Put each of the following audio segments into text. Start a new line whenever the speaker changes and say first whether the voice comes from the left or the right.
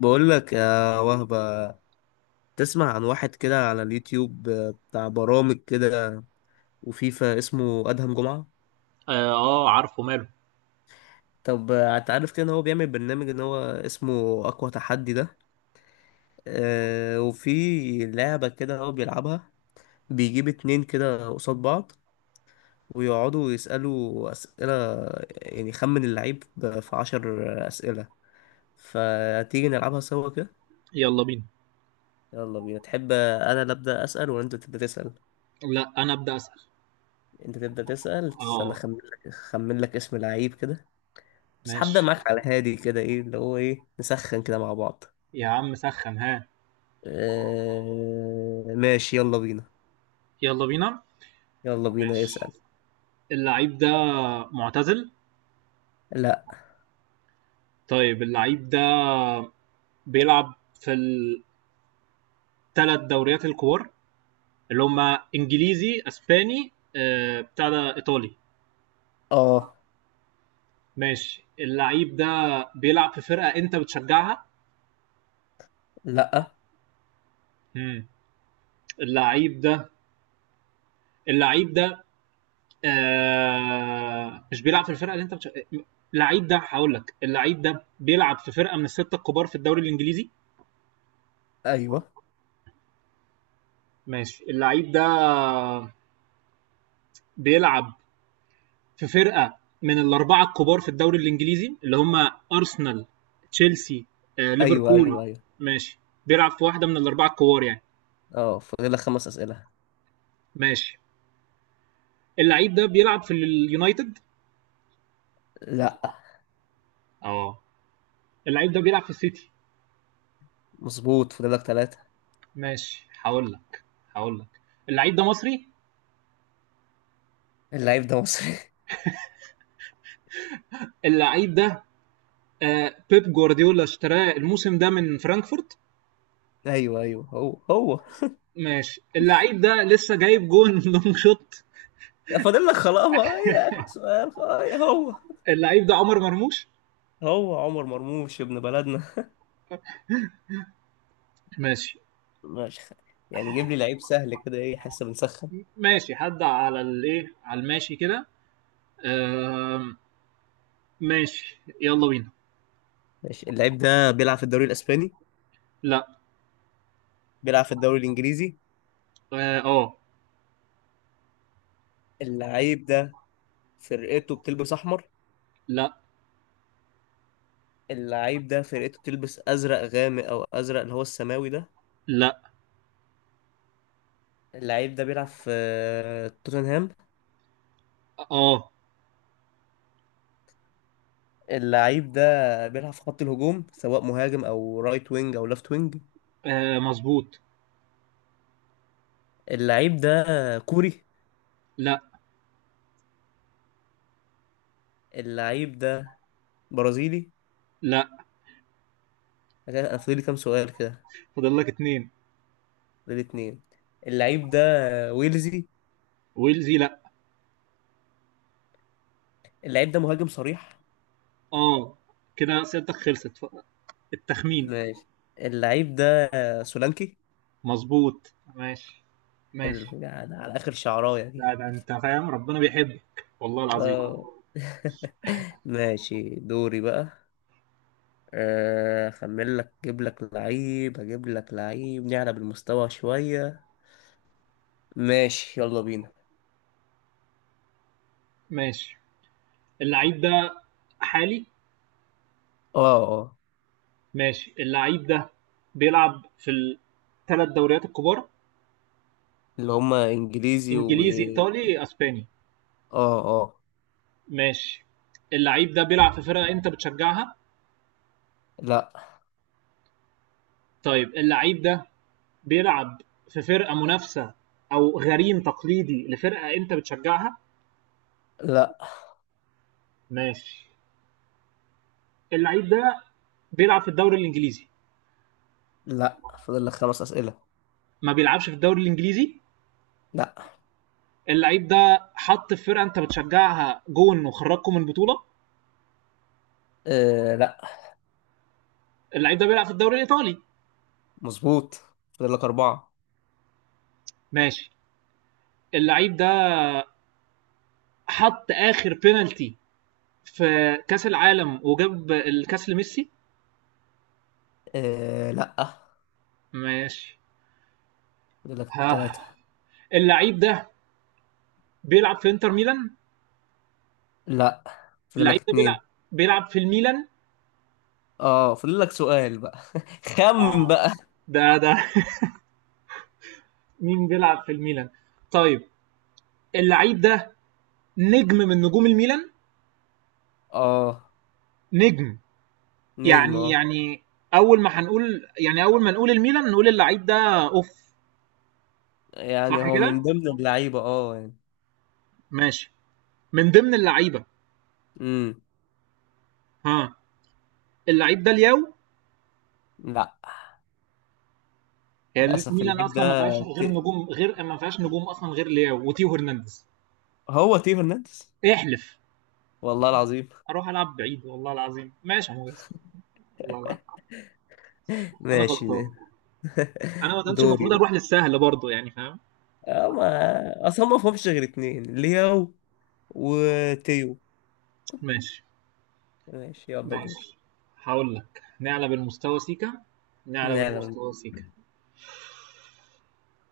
left: بقول لك يا وهبة، تسمع عن واحد كده على اليوتيوب بتاع برامج كده وفيفا، اسمه أدهم جمعة.
right: اه آه، عارفه ماله.
left: طب انت عارف كده ان هو بيعمل برنامج ان هو اسمه اقوى تحدي ده. آه، وفي لعبة كده هو بيلعبها، بيجيب اتنين كده قصاد بعض ويقعدوا يسألوا أسئلة، يعني خمن اللعيب في عشر أسئلة. فتيجي نلعبها سوا كده.
right: يلا بينا.
left: يلا بينا، تحب انا اللي ابدا اسال ولا انت تبدا تسال؟
right: لا انا ابدا اسال.
left: انت تبدأ تسأل. استنى
right: اه،
left: اخمن لك، اخمن لك اسم لعيب كده، بس
right: ماشي
left: هبدأ معاك على هادي كده. ايه اللي هو ايه، نسخن كده مع بعض.
right: يا عم سخن ها.
left: اه... ماشي يلا بينا.
right: يلا بينا.
left: يلا بينا
right: ماشي،
left: اسأل.
right: اللعيب ده معتزل.
left: لا.
right: طيب اللعيب ده بيلعب في الثلاث دوريات الكبار، اللي هما انجليزي اسباني، بتاع ده ايطالي.
left: اه.
right: ماشي اللعيب ده بيلعب في فرقة انت بتشجعها.
left: لا.
right: مم. اللعيب ده، اللعيب ده مش بيلعب في الفرقه اللي انت اللعيب ده هقول لك اللعيب ده بيلعب في فرقه من السته الكبار في الدوري الانجليزي.
left: ايوه
right: ماشي اللعيب ده بيلعب في فرقه من الاربعه الكبار في الدوري الانجليزي، اللي هم ارسنال، تشيلسي،
left: ايوه ايوه.
right: ليفربول.
left: ايوه.
right: ماشي، بيلعب في واحده من الاربعه الكبار يعني.
left: اه، فاضلك خمس أسئلة.
right: ماشي اللعيب ده بيلعب في اليونايتد.
left: لا.
right: اه، اللعيب ده بيلعب في السيتي.
left: مظبوط، فاضلك ثلاثة.
right: ماشي هقول لك اللعيب ده مصري.
left: اللعيب ده مصري
right: اللعيب ده بيب جوارديولا اشتراه الموسم ده من فرانكفورت.
left: ايوه ايوه، هو هو.
right: ماشي اللعيب ده لسه جايب جون لونج شوت.
left: فاضل لك خلاص، ما هي اخر سؤال، خلاص هي هو.
right: اللعيب ده عمر مرموش.
left: هو عمر مرموش، ابن بلدنا.
right: ماشي
left: مش خ... يعني جيب لي لعيب سهل كده، ايه حاسه بنسخن.
right: ماشي، حد على الايه على الماشي كده. آه. ماشي يلا بينا.
left: ماشي. اللعيب ده بيلعب في الدوري الاسباني؟
right: لا.
left: بيلعب في الدوري الانجليزي.
right: اه. آه.
left: اللعيب ده فرقته بتلبس احمر؟
right: لا.
left: اللعيب ده فرقته بتلبس ازرق غامق او ازرق اللي هو السماوي ده؟
right: لا.
left: اللعيب ده بيلعب في توتنهام؟
right: اه.
left: اللعيب ده بيلعب في خط الهجوم، سواء مهاجم او رايت وينج او ليفت وينج؟
right: آه، مظبوط.
left: اللعيب ده كوري؟
right: لا.
left: اللعيب ده برازيلي؟
right: لا
left: انا فاضل لي كام سؤال كده؟
right: فاضل لك اتنين.
left: فاضل لي اتنين. اللعيب ده ويلزي؟
right: ويلزي لا.
left: اللعيب ده مهاجم صريح؟
right: اه، كده اسئلتك خلصت التخمين.
left: ماشي، اللعيب ده سولانكي.
right: مظبوط ماشي. ماشي.
left: يعني على اخر شعرايه دي.
right: لا ده انت فاهم، ربنا بيحبك والله العظيم.
left: اه. ماشي دوري بقى. آه، اخمن لك، اجيب لك لعيب، اجيب لك لعيب نعلى بالمستوى شويه. ماشي يلا بينا.
right: ماشي، اللعيب ده حالي.
left: اه اه.
right: ماشي اللعيب ده بيلعب في الثلاث دوريات الكبار.
left: اللي هما انجليزي و.
right: انجليزي ايطالي اسباني.
left: اه اه.
right: ماشي اللعيب ده بيلعب في فرقة انت بتشجعها.
left: لا
right: طيب اللعيب ده بيلعب في فرقة منافسة او غريم تقليدي لفرقة انت بتشجعها.
left: لا
right: ماشي اللعيب ده بيلعب في الدوري الانجليزي.
left: لا، فاضل لك خمس اسئله.
right: ما بيلعبش في الدوري الانجليزي.
left: لا.
right: اللعيب ده حط في فرقه انت بتشجعها جون وخرجكم من البطوله.
left: آه لا.
right: اللعيب ده بيلعب في الدوري الايطالي.
left: مظبوط، فاضل لك اربعه.
right: ماشي اللعيب ده حط اخر بينالتي في كاس العالم وجاب الكاس لميسي
left: آه لا.
right: ماشي.
left: فاضل لك
right: ها،
left: ثلاثة.
right: اللعيب ده بيلعب في انتر ميلان.
left: لا، فاضل
right: اللعيب
left: لك
right: ده بيلعب
left: اتنين.
right: بيلعب في الميلان.
left: اه، فاضل لك سؤال بقى. خمن
right: اه،
left: بقى.
right: ده مين بيلعب في الميلان؟ طيب اللعيب ده نجم من نجوم الميلان.
left: اه.
right: نجم.
left: نجم،
right: يعني
left: اه.
right: يعني أول ما هنقول يعني أول ما نقول الميلان نقول اللعيب ده أوف.
left: يعني
right: صح
left: هو
right: كده؟
left: من ضمن اللعيبة، اه يعني.
right: ماشي، من ضمن اللعيبة.
left: امم.
right: ها، اللعيب ده لياو.
left: لا.
right: هي
left: للأسف
right: الميلان
left: اللعيب ده
right: أصلا ما فيهاش غير
left: ت...
right: نجوم، غير ما فيهاش نجوم أصلا غير لياو وتيو هرنانديز.
left: هو تيو هرنانديز.
right: احلف.
left: والله العظيم.
right: أروح ألعب بعيد، والله العظيم. ماشي يا مهندس، والله العظيم. أنا
left: ماشي
right: غلطان.
left: ده.
right: أنا ما كانش
left: دوري
right: المفروض أروح
left: ده.
right: للسهل برضه، يعني فاهم؟
left: اه، ما اصلا ما فهمش غير اتنين، لياو وتيو.
right: ماشي.
left: ماشي يلا دور.
right: ماشي هقول لك، نعلى بالمستوى سيكا. نعلى
left: نعلم بيه.
right: بالمستوى سيكا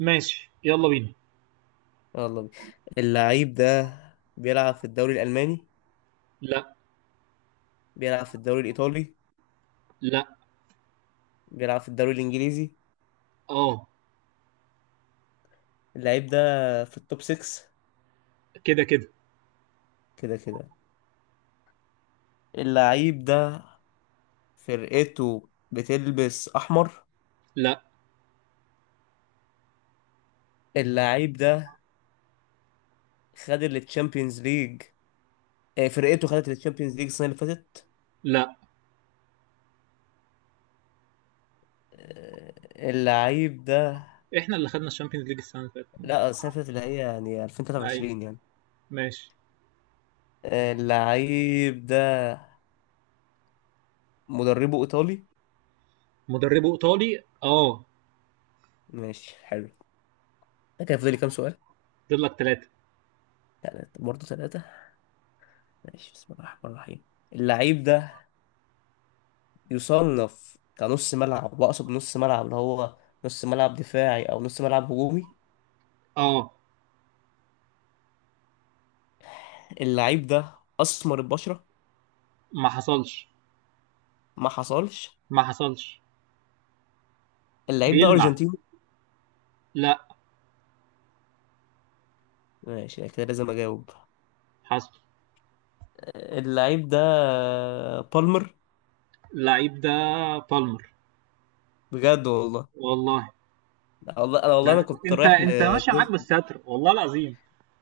right: ماشي يلا بينا.
left: يلا بيه. اللعيب ده بيلعب في الدوري الألماني؟
right: لا.
left: بيلعب في الدوري الإيطالي؟
right: لا.
left: بيلعب في الدوري الانجليزي.
right: آه.
left: اللعيب ده في التوب 6.
right: كده، كده.
left: كده كده. اللعيب ده فرقته بتلبس احمر؟
right: لأ.
left: اللعيب ده خد التشامبيونز ليج، آه، فرقته خدت التشامبيونز ليج السنه اللي فاتت.
right: لأ،
left: آه، اللعيب ده.
right: إحنا اللي خدنا الشامبيونز ليج السنة اللي فاتت.
left: لا، السنه اللي فاتت اللي هي يعني
right: أيوه.
left: 2023 يعني.
right: ماشي.
left: آه، اللعيب ده مدربه ايطالي؟
right: مدربه إيطالي آه.
left: ماشي حلو. ده كان فاضل لي كام سؤال؟
right: فاضل لك 3
left: يعني برضه ثلاثه. ماشي، بسم الله الرحمن الرحيم. اللعيب ده يصنف كنص ملعب، واقصد نص ملعب اللي هو نص ملعب دفاعي او نص ملعب هجومي؟
right: آه.
left: اللعيب ده اسمر البشره؟
right: ما حصلش.
left: ما حصلش.
right: ما حصلش.
left: اللعيب ده
right: بيلمع.
left: ارجنتيني؟
right: لأ.
left: ماشي، أنا كده لازم اجاوب.
right: حصل.
left: اللعيب ده بالمر.
right: اللعيب ده بالمر.
left: بجد والله.
right: والله.
left: لا والله، انا
right: ده
left: والله انا
right: أنت
left: كنت
right: أنت
left: رايح ل
right: أنت ماشية معاك
left: ديز-
right: بالستر، والله العظيم.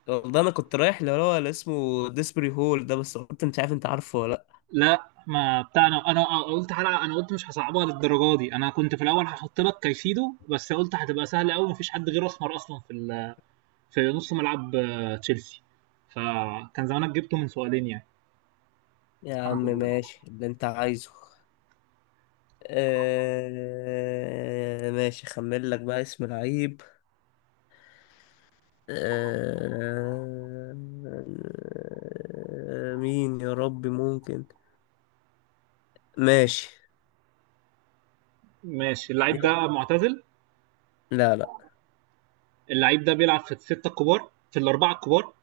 left: والله انا كنت رايح اللي هو اللي اسمه ديسبري هول ده، بس قلت مش عارف انت عارفه ولا.
right: لأ، ما بتاع أنا قلت حلقة، أنا قلت مش هاصعبها للدرجة دي. أنا كنت في الأول هاحط لك كايسيدو، بس قلت هتبقى سهلة أوي، ما فيش حد غيره أسمر أصلًا في في نص ملعب آه، تشيلسي. فكان زمانك جبته من سؤالين يعني.
left: لا يا عم،
right: الحمد لله.
left: ماشي اللي انت عايزه. آه، ماشي، خمل لك بقى اسم لعيب. آه، مين يا ربي ممكن؟ ماشي
right: ماشي، اللعيب
left: يلا.
right: ده معتزل.
left: لا لا.
right: اللعيب ده بيلعب في الستة الكبار، في الأربعة الكبار.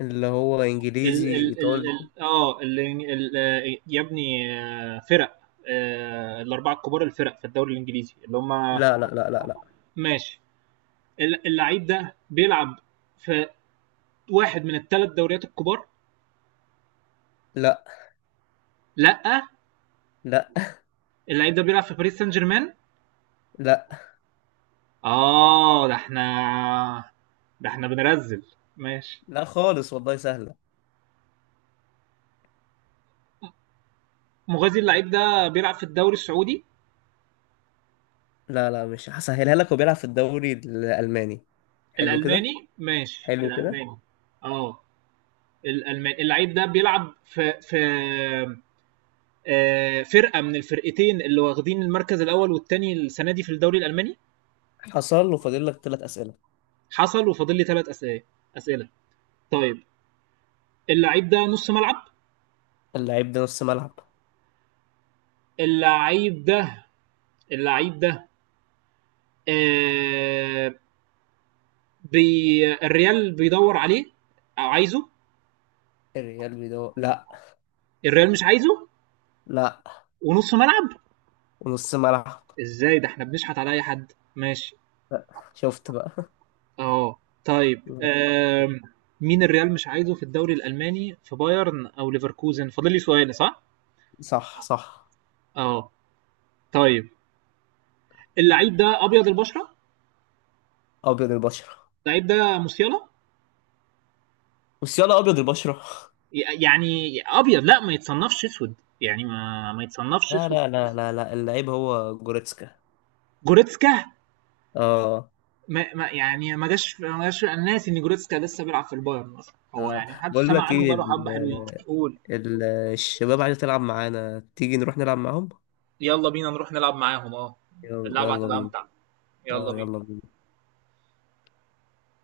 left: اللي هو
right: ال
left: انجليزي
right: ال ال
left: ايطالي.
right: ال اه ال ال آه، يا ابني آه، فرق آه، الأربعة الكبار، الفرق في الدوري الإنجليزي اللي هم.
left: لا.
right: ماشي، اللعيب ده بيلعب في واحد من الثلاث دوريات الكبار.
left: لا
right: لا.
left: لا
right: اللعيب ده بيلعب في باريس سان جيرمان.
left: لا
right: آه، ده احنا، ده احنا بنرزل. ماشي،
left: لا خالص والله سهلة.
right: مغازي، اللعيب ده بيلعب في الدوري السعودي.
left: لا لا، مش هسهلها لك. وبيلعب في الدوري الالماني؟ حلو كده.
right: الألماني، ماشي
left: حلو كده.
right: الألماني. اه، الألماني، اللعيب ده بيلعب في آه، فرقة من الفرقتين اللي واخدين المركز الأول والتاني السنة دي في الدوري الألماني.
left: حصل له، فاضل لك ثلاث اسئلة.
right: حصل وفاضل لي ثلاث أسئلة. أسئلة. طيب، اللعيب ده نص ملعب.
left: اللعيب ده نص ملعب؟
right: اللعيب ده، اللعيب ده آه، بي الريال بيدور عليه أو عايزه.
left: الريال بيدور، لا.
right: الريال مش عايزه،
left: لا.
right: ونص ملعب.
left: ونص ملعب.
right: ازاي؟ ده احنا بنشحت على اي حد. ماشي.
left: شفت بقى.
right: اه، طيب. مين الريال مش عايزه في الدوري الالماني، في بايرن او ليفركوزن؟ فاضل لي سؤال صح؟
left: صح صح.
right: اه، طيب، اللعيب ده ابيض البشره.
left: ابيض البشر؟
right: اللعيب ده موسيالا.
left: بس يلا، ابيض البشره.
right: يعني ابيض، لا ما يتصنفش اسود. يعني ما يتصنفش
left: لا
right: اسود.
left: لا لا لا لا اللعيب هو جوريتسكا.
right: جوريتسكا.
left: اه.
right: ما جاش انا ناسي ان جوريتسكا لسه بيلعب في البايرن اصلا، هو
left: اه،
right: يعني محدش
left: بقول
right: سمع
left: لك
right: عنه
left: ايه
right: بقاله حبه
left: ال
right: حلوين. قول.
left: ال الشباب عايزه تلعب معانا، تيجي نروح نلعب معاهم.
right: يلا بينا نروح نلعب معاهم، آه،
left: يلا،
right: اللعبة
left: يلا
right: هتبقى
left: بينا.
right: أمتع. يلا
left: اه
right: بينا.
left: يلا بينا.